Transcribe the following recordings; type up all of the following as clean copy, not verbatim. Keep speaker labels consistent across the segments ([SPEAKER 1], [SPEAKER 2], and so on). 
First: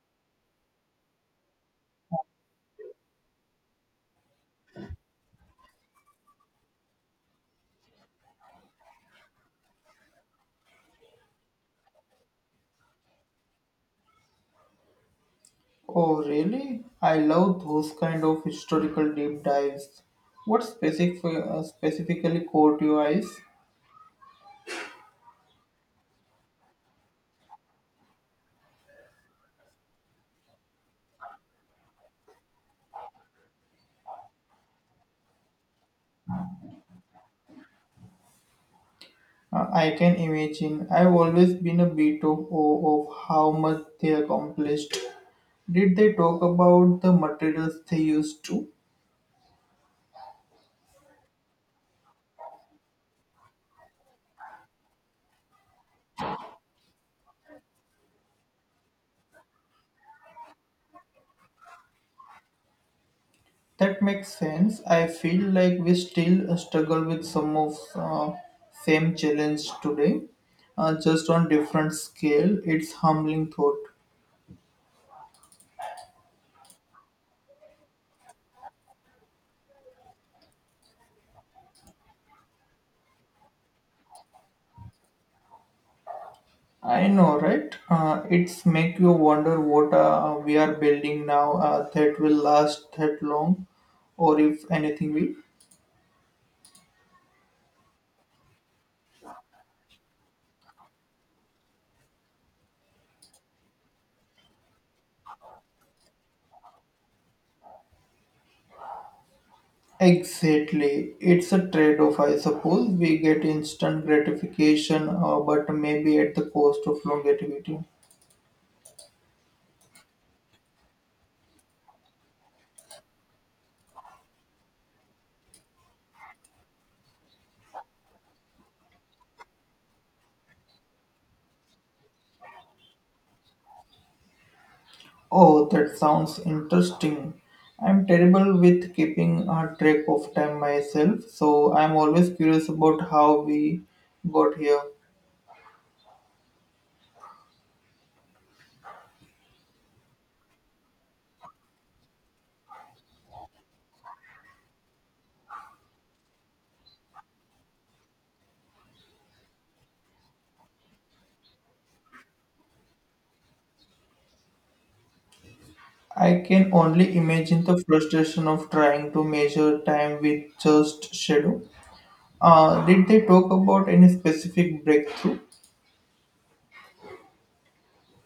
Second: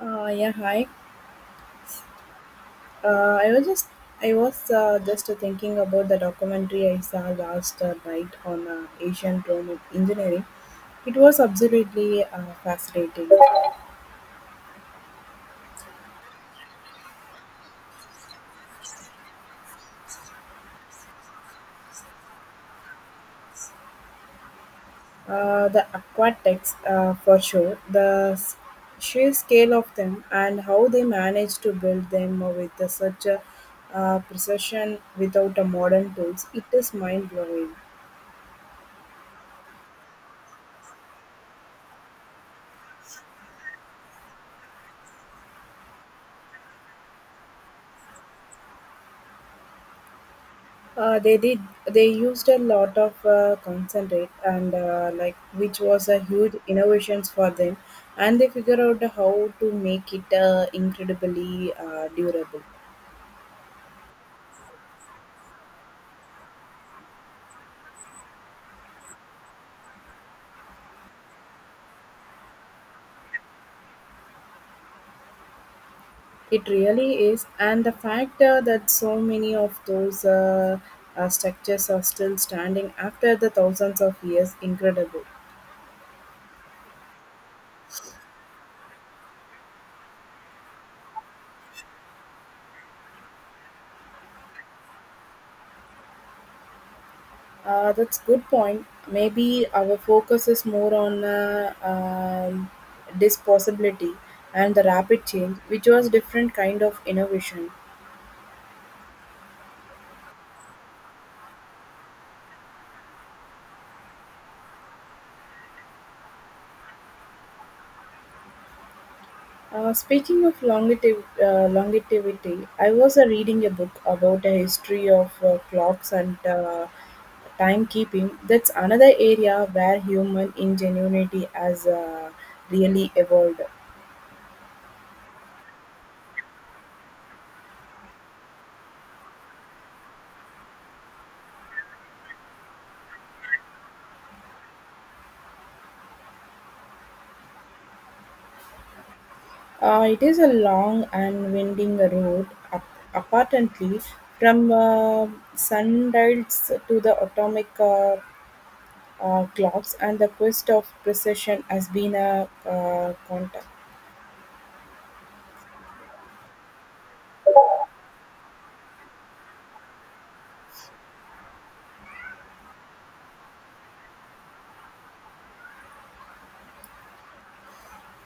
[SPEAKER 1] Yeah, hi. Uh, I was just I was just thinking about the documentary I saw last night on Asian drone engineering. It was absolutely fascinating.
[SPEAKER 2] Oh, really? I love those kind of historical deep dives. What specific, specifically caught your eyes?
[SPEAKER 1] The aquatics, for sure, sheer scale of them and how they managed to build them with such a precision without a modern tools. It is mind blowing.
[SPEAKER 2] I can imagine. I've always been a bit of, awe of how much they accomplished. Did they talk about the materials they used to?
[SPEAKER 1] They did. They used a lot of concentrate, and like which was a huge innovations for them, and they figured out how to make it incredibly durable.
[SPEAKER 2] That makes sense. I feel like we still struggle with some of same challenge today, just on different scale. It's humbling thought.
[SPEAKER 1] It really is, and the fact that so many of those structures are still standing after the thousands of years, incredible.
[SPEAKER 2] I know, right? It's make you wonder what we are building now that will last that long, or if anything will.
[SPEAKER 1] That's good point. Maybe our focus is more on disposability and the rapid change, which was different kind of innovation.
[SPEAKER 2] Exactly, it's a trade-off, I suppose. We get instant gratification, but maybe at the cost of longevity.
[SPEAKER 1] Speaking of longevity, I was reading a book about the history of clocks and timekeeping. That's another area where human ingenuity has really evolved.
[SPEAKER 2] Oh, that sounds interesting. I'm terrible with keeping a track of time myself, so I'm always curious about how we got here.
[SPEAKER 1] It is a long and winding road, apparently, from sundials to the atomic clocks, and the quest of precision has been a contact.
[SPEAKER 2] I can only imagine the frustration of trying to measure time with just shadow. Did they talk about any specific breakthrough?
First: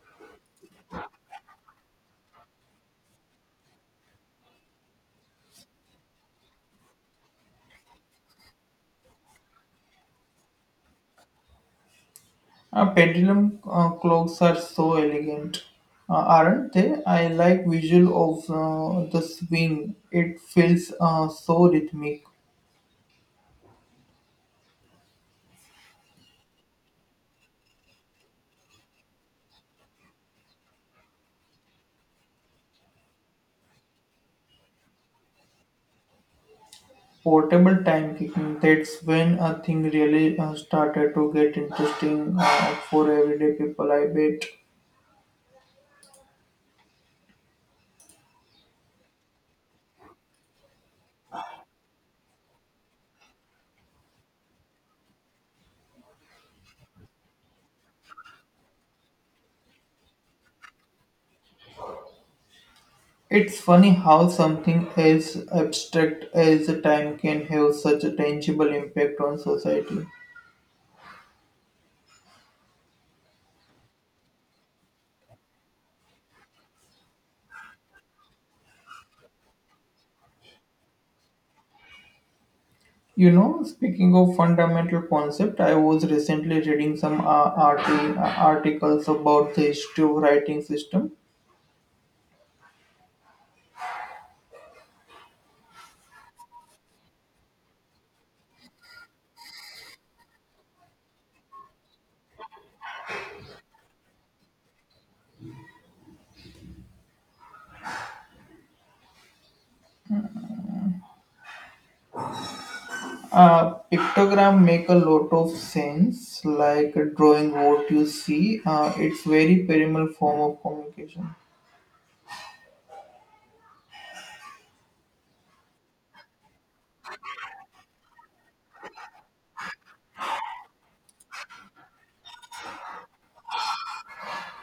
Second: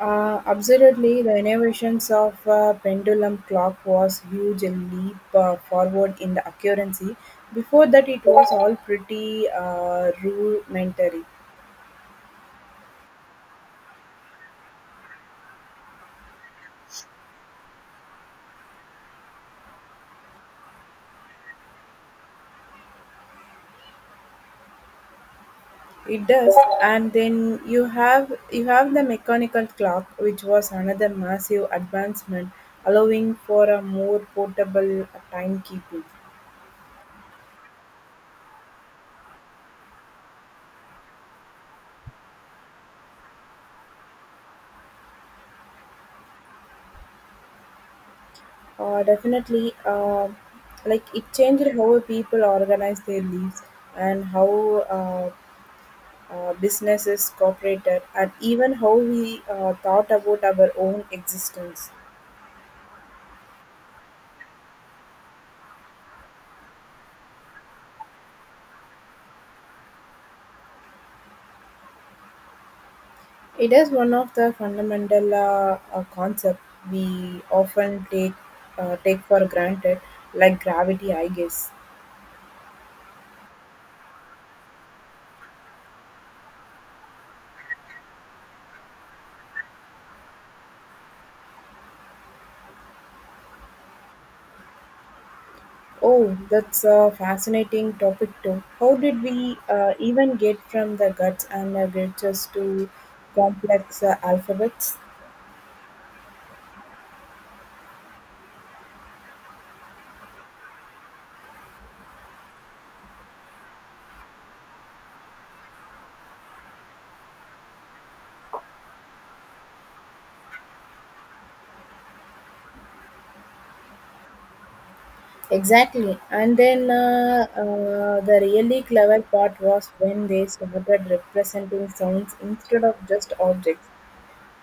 [SPEAKER 1] Absolutely, the innovations of pendulum clock was huge leap forward in the accuracy. Before that, it was all pretty rudimentary.
[SPEAKER 2] Pendulum clocks are so elegant, aren't they? I like visual of the swing. It feels so rhythmic.
[SPEAKER 1] It does, and then you have the mechanical clock, which was another massive advancement, allowing for a more portable timekeeping.
[SPEAKER 2] Portable time kicking. That's when a thing really started to get interesting for everyday people. I bet.
[SPEAKER 1] Definitely, like it changed how people organize their lives and how uh, businesses cooperated, and even how we thought about our own existence.
[SPEAKER 2] It's funny how something as abstract as time can have such a tangible impact on society.
[SPEAKER 1] It is one of the fundamental concepts we often take for granted, like gravity, I guess.
[SPEAKER 2] You know, speaking of fundamental concept, I was recently reading some articles about the history of writing system.
[SPEAKER 1] Oh, that's a fascinating topic too. How did we even get from the guts and the gritters to complex alphabets?
[SPEAKER 2] Pictogram make a lot of sense, like drawing what you see. It's very primal form of communication.
[SPEAKER 1] Exactly. And then the really clever part was when they started representing sounds instead of just objects.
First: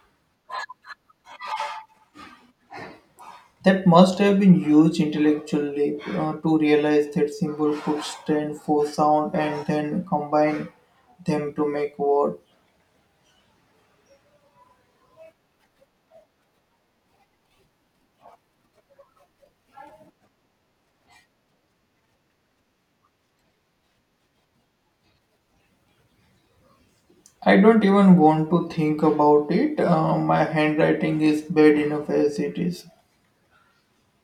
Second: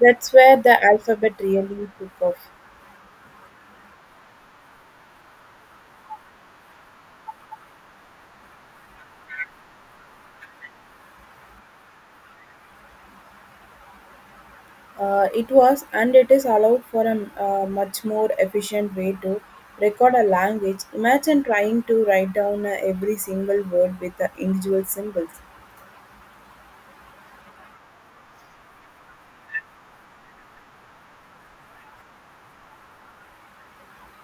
[SPEAKER 1] That's where the alphabet really took off.
[SPEAKER 2] That must have been huge intellectual leap to realize that symbol could stand for sound and then combine them to make word.
[SPEAKER 1] It was, and it is allowed for a much more efficient way to record a language. Imagine trying to write down every single word with the individual symbols.
[SPEAKER 2] I don't even want to think about it. My handwriting is bad enough as it is.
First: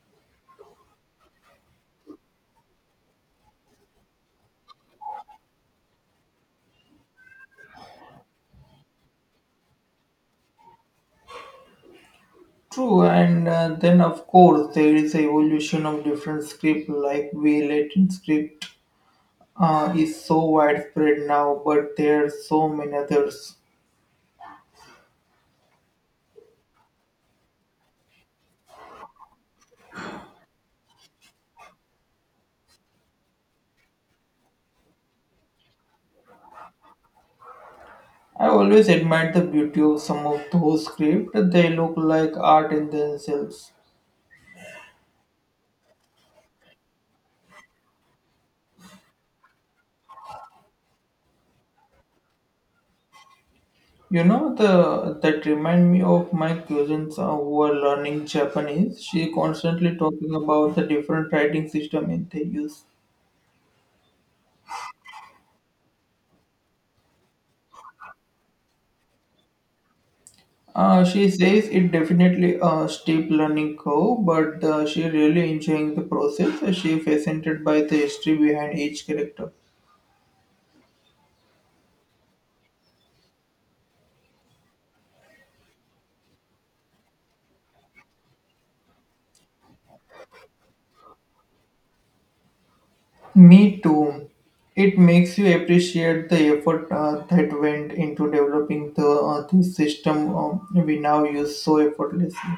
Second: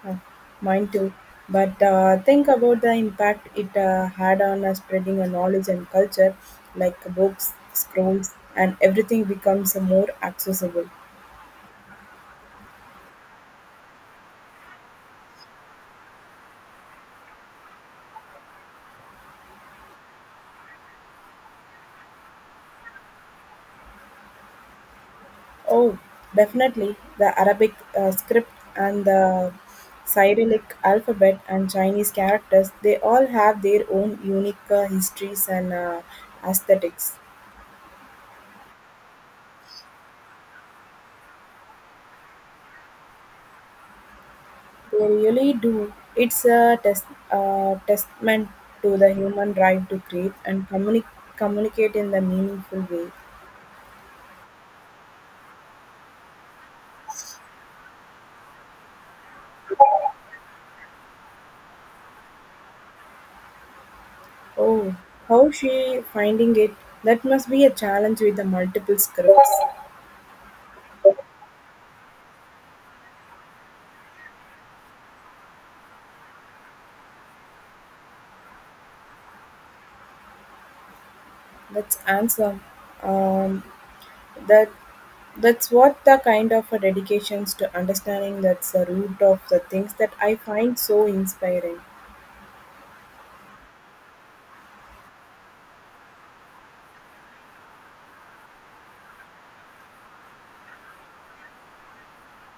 [SPEAKER 1] Uh, Mine too. But think about the impact it had on spreading a knowledge and culture, like books, scrolls, and everything becomes more accessible.
[SPEAKER 2] True, and then of course there is the evolution of different script, like we Latin script is so widespread now, but there are so many others.
[SPEAKER 1] Oh, definitely. The Arabic script and the Cyrillic alphabet and Chinese characters, they all have their own unique histories and aesthetics.
[SPEAKER 2] I always admired the beauty of some of those scripts. They look like art in themselves.
[SPEAKER 1] They really do. It's a testament to the human drive to create and communicate in the meaningful way.
[SPEAKER 2] You know, the that remind me of my cousins who are learning Japanese. She constantly talking about the different writing system in they use.
[SPEAKER 1] Oh, how she finding it? That must be a challenge with the multiple scripts.
[SPEAKER 2] She says it definitely a steep learning curve, but she really enjoying the process. She fascinated by the history behind each character.
[SPEAKER 1] That's answer. Um, That, That's what the kind of a dedications to understanding that's the root of the things that I find so inspiring.
[SPEAKER 2] Me too. It makes you appreciate the effort that went into developing the this system we now use so effortlessly.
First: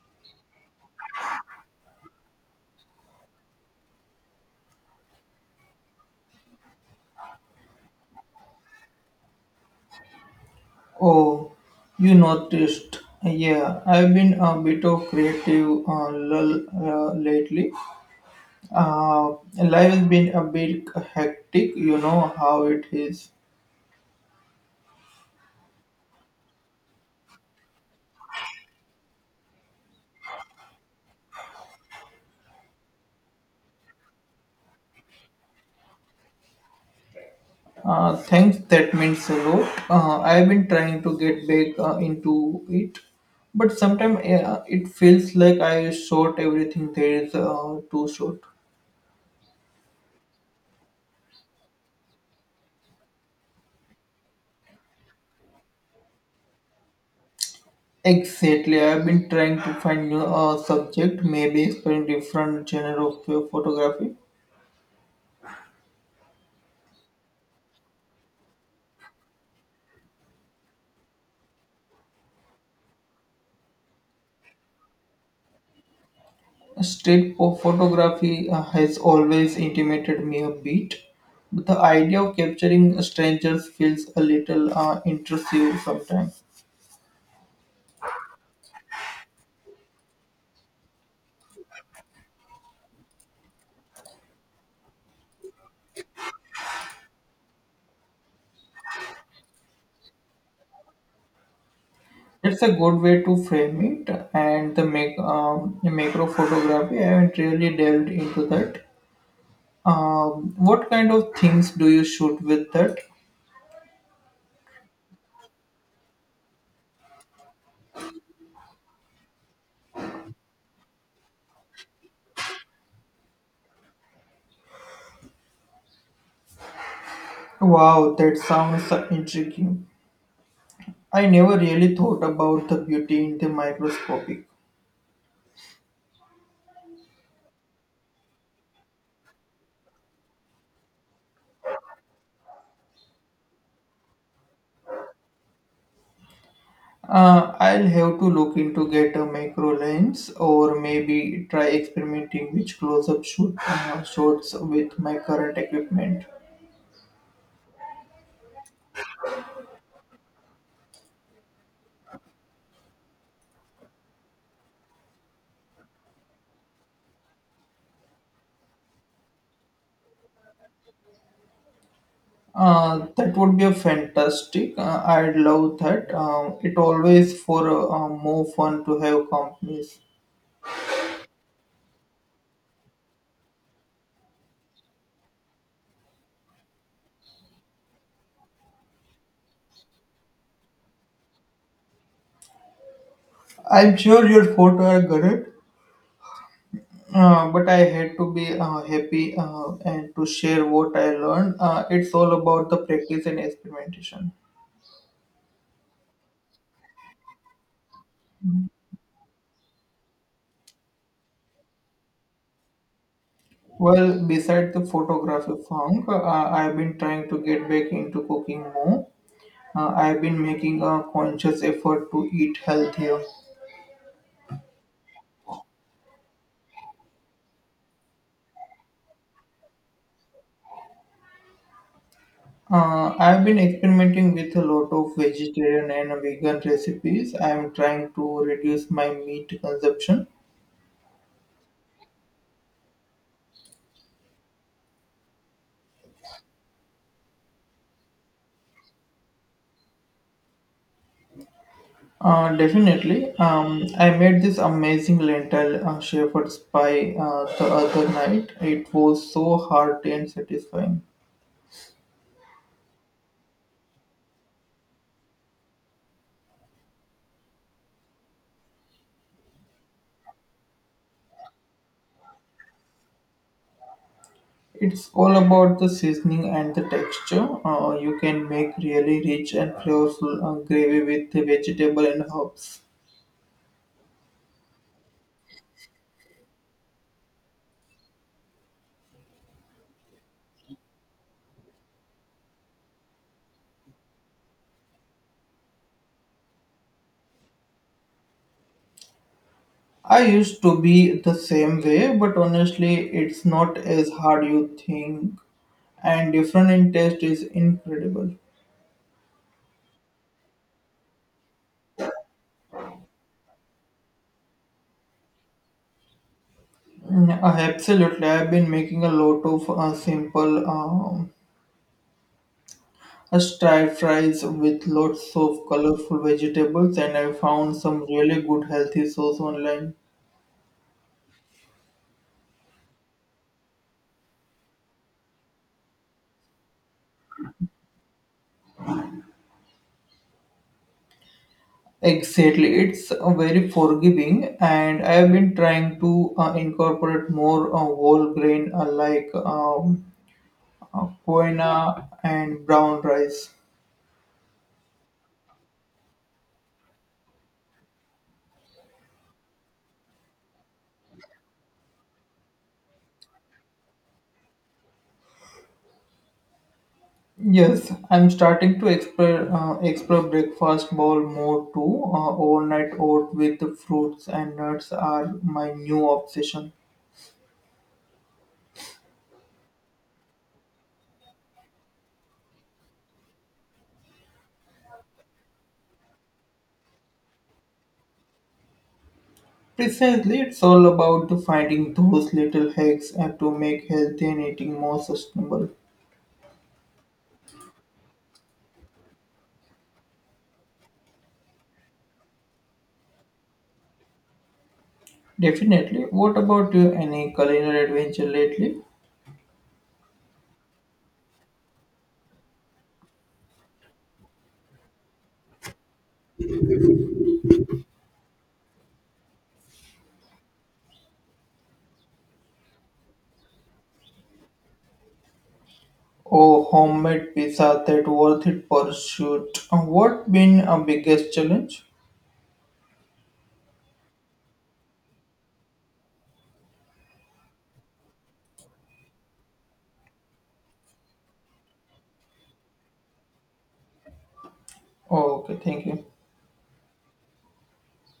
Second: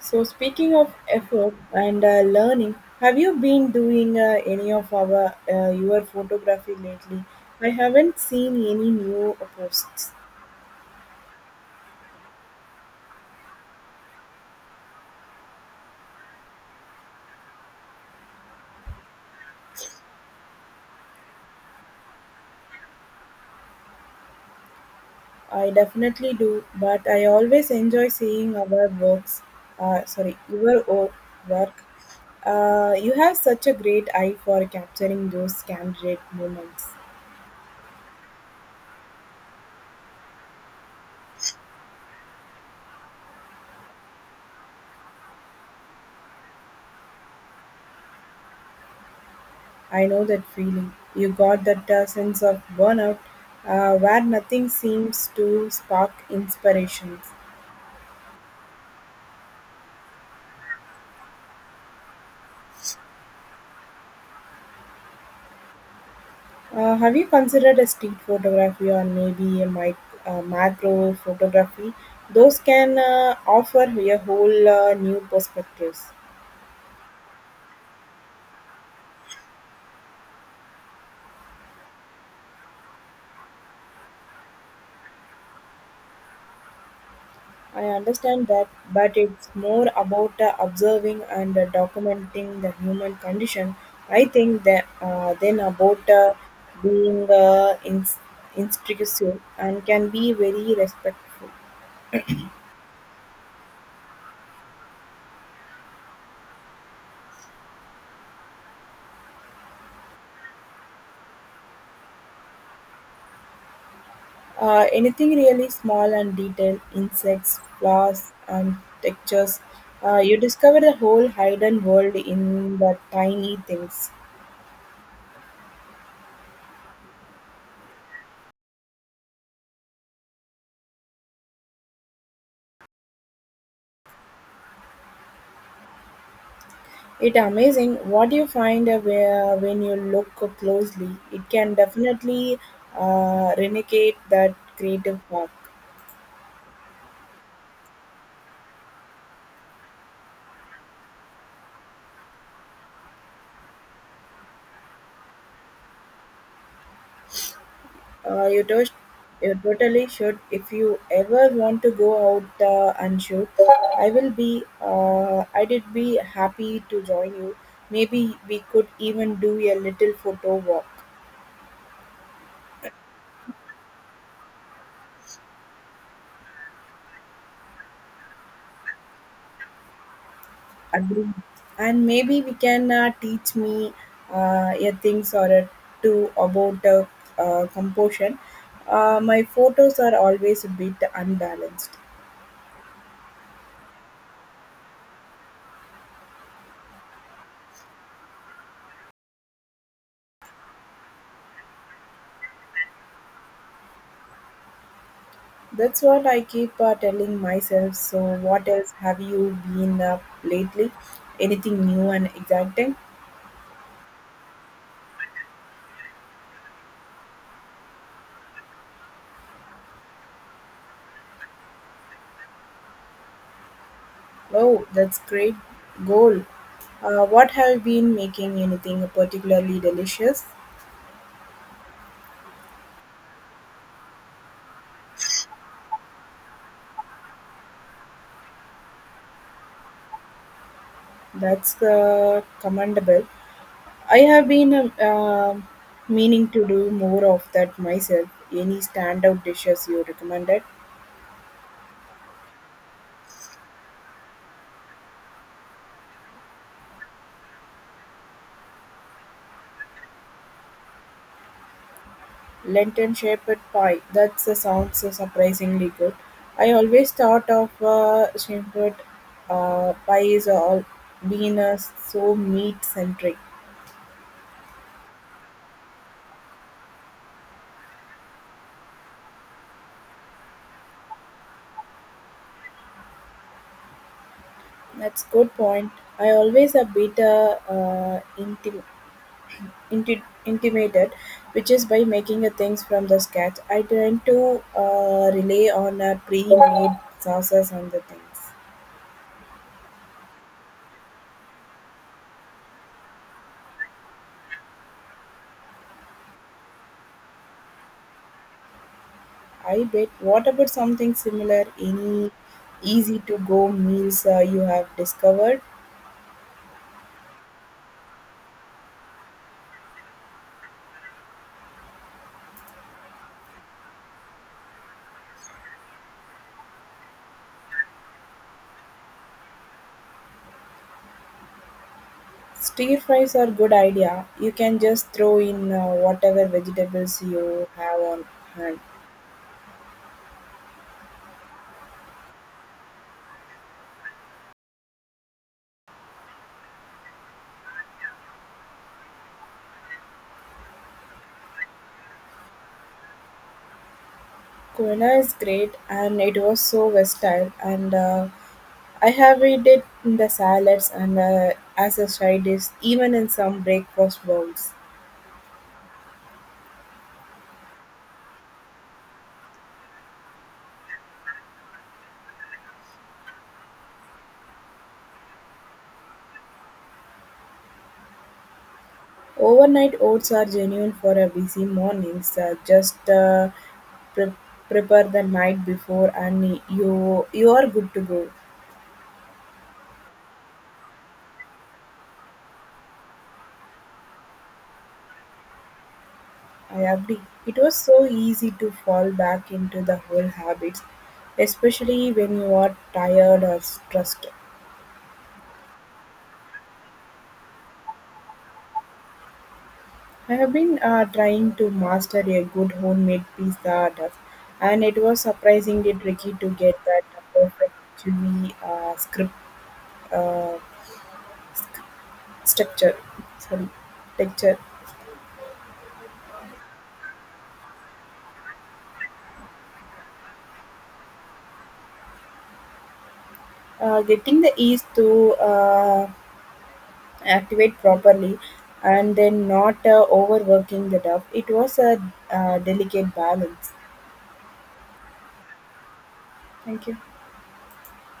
[SPEAKER 1] So speaking of effort and learning, have you been doing any of our your photography lately? I haven't seen any new posts.
[SPEAKER 2] Oh, you noticed? Yeah, I've been a bit of creative lull lately. Uh, Life has been a bit hectic. You know how it is.
[SPEAKER 1] I definitely do, but I always enjoy seeing our works. Sorry, work. You have such a great eye for capturing those candid moments.
[SPEAKER 2] Thanks, that means a lot. I've been trying to get back into it, but sometimes it feels like I short everything there is too short.
[SPEAKER 1] I know that feeling. You got that sense of burnout where nothing seems to spark inspirations.
[SPEAKER 2] Exactly, I've been trying to find new subject, maybe exploring different genre of photography.
[SPEAKER 1] Have you considered a street photography or maybe a macro photography? Those can offer you a whole new perspectives.
[SPEAKER 2] Street photography has always intimated me a bit, but the idea of capturing strangers feels a little intrusive sometimes.
[SPEAKER 1] I understand that, but it's more about observing and documenting the human condition. I think that then about being instructive and can be very respectful.
[SPEAKER 2] That's a good way to frame it, and the make macro photography. I haven't really delved into that. What kind of things do you shoot with that?
[SPEAKER 1] Anything really small and detailed, insects, flowers, and textures, you discover the whole hidden world in the tiny things.
[SPEAKER 2] Wow, that sounds so intriguing. I never really thought about the beauty in the microscopic.
[SPEAKER 1] It amazing what you find when you look closely. It can definitely renegade that creative spark.
[SPEAKER 2] I'll have to look into get a macro lens or maybe try experimenting with close-up shoot shots with my current equipment.
[SPEAKER 1] Uh, you, to- you totally should. If you ever want to go out and shoot, I will be. I did be happy to join you. Maybe we could even do a little photo walk.
[SPEAKER 2] That would be a fantastic. I'd love that. It always for more fun to have companies.
[SPEAKER 1] Agree, and maybe we can teach me a things or a two about composition. My photos are always a bit unbalanced.
[SPEAKER 2] I'm sure your photo are good, but I had to be happy and to share what I learned. It's all about the practice and experimentation.
[SPEAKER 1] That's what I keep telling myself. So what else have you been up lately? Anything new and exciting?
[SPEAKER 2] Well, besides the photography funk, I've been trying to get back into cooking more. I've been making a conscious effort to eat healthier.
[SPEAKER 1] Oh, that's great goal. What have been making anything particularly delicious?
[SPEAKER 2] I've been experimenting with a lot of vegetarian and vegan recipes. I'm trying to reduce my meat consumption.
[SPEAKER 1] That's commendable. I have been meaning to do more of that myself. Any standout dishes you recommended?
[SPEAKER 2] Definitely. I made this amazing lentil shepherd's pie the other night. It was so hearty and satisfying.
[SPEAKER 1] Lenten shepherd pie. That sounds surprisingly good. I always thought of shepherd pie is all being so meat centric.
[SPEAKER 2] It's all about the seasoning and the texture. You can make really rich and flavorful gravy with the vegetable and herbs.
[SPEAKER 1] That's good point. I always a bit intimated, which is by making a things from the scratch. I tend to rely on a pre-made sauces and the things.
[SPEAKER 2] I used to be the same way, but honestly, it's not as hard you think, and different in taste is incredible.
[SPEAKER 1] I bet. What about something similar? Any easy-to-go meals you have discovered?
[SPEAKER 2] Absolutely, I've been making a lot of simple stir fries with lots of colorful vegetables, and I found some really good healthy sauce online.
[SPEAKER 1] Stir fries are good idea. You can just throw in whatever vegetables you have on hand.
[SPEAKER 2] Exactly, it's very forgiving, and I have been trying to incorporate more whole grain, like. Quinoa and brown rice.
[SPEAKER 1] Kuena is great, and it was so versatile. And I have eaten it in the salads and as a side dish, even in some breakfast bowls.
[SPEAKER 2] Yes, I'm starting to explore breakfast bowl more too. Overnight oat with the fruits and nuts are my new obsession.
[SPEAKER 1] Overnight oats are genuine for a busy mornings. Just pre- prepare the night before, and you are good to go.
[SPEAKER 2] Precisely, it's all about the finding those little hacks and to make healthy and eating more sustainable.
[SPEAKER 1] I agree. It was so easy to fall back into the whole habits, especially when you are tired or stressed.
[SPEAKER 2] Definitely. What about you? Any culinary adventure lately?
[SPEAKER 1] I've been trying to master a good homemade pizza dough, and it was surprisingly tricky to get that perfect chewy script uh, structure. Sorry, texture.
[SPEAKER 2] Oh, homemade pizza that worth it pursuit. What been a biggest challenge?
[SPEAKER 1] Getting the yeast to activate properly, and then not overworking the dough. It was a delicate balance.
[SPEAKER 2] Oh, okay, thank you.
[SPEAKER 1] Thank you.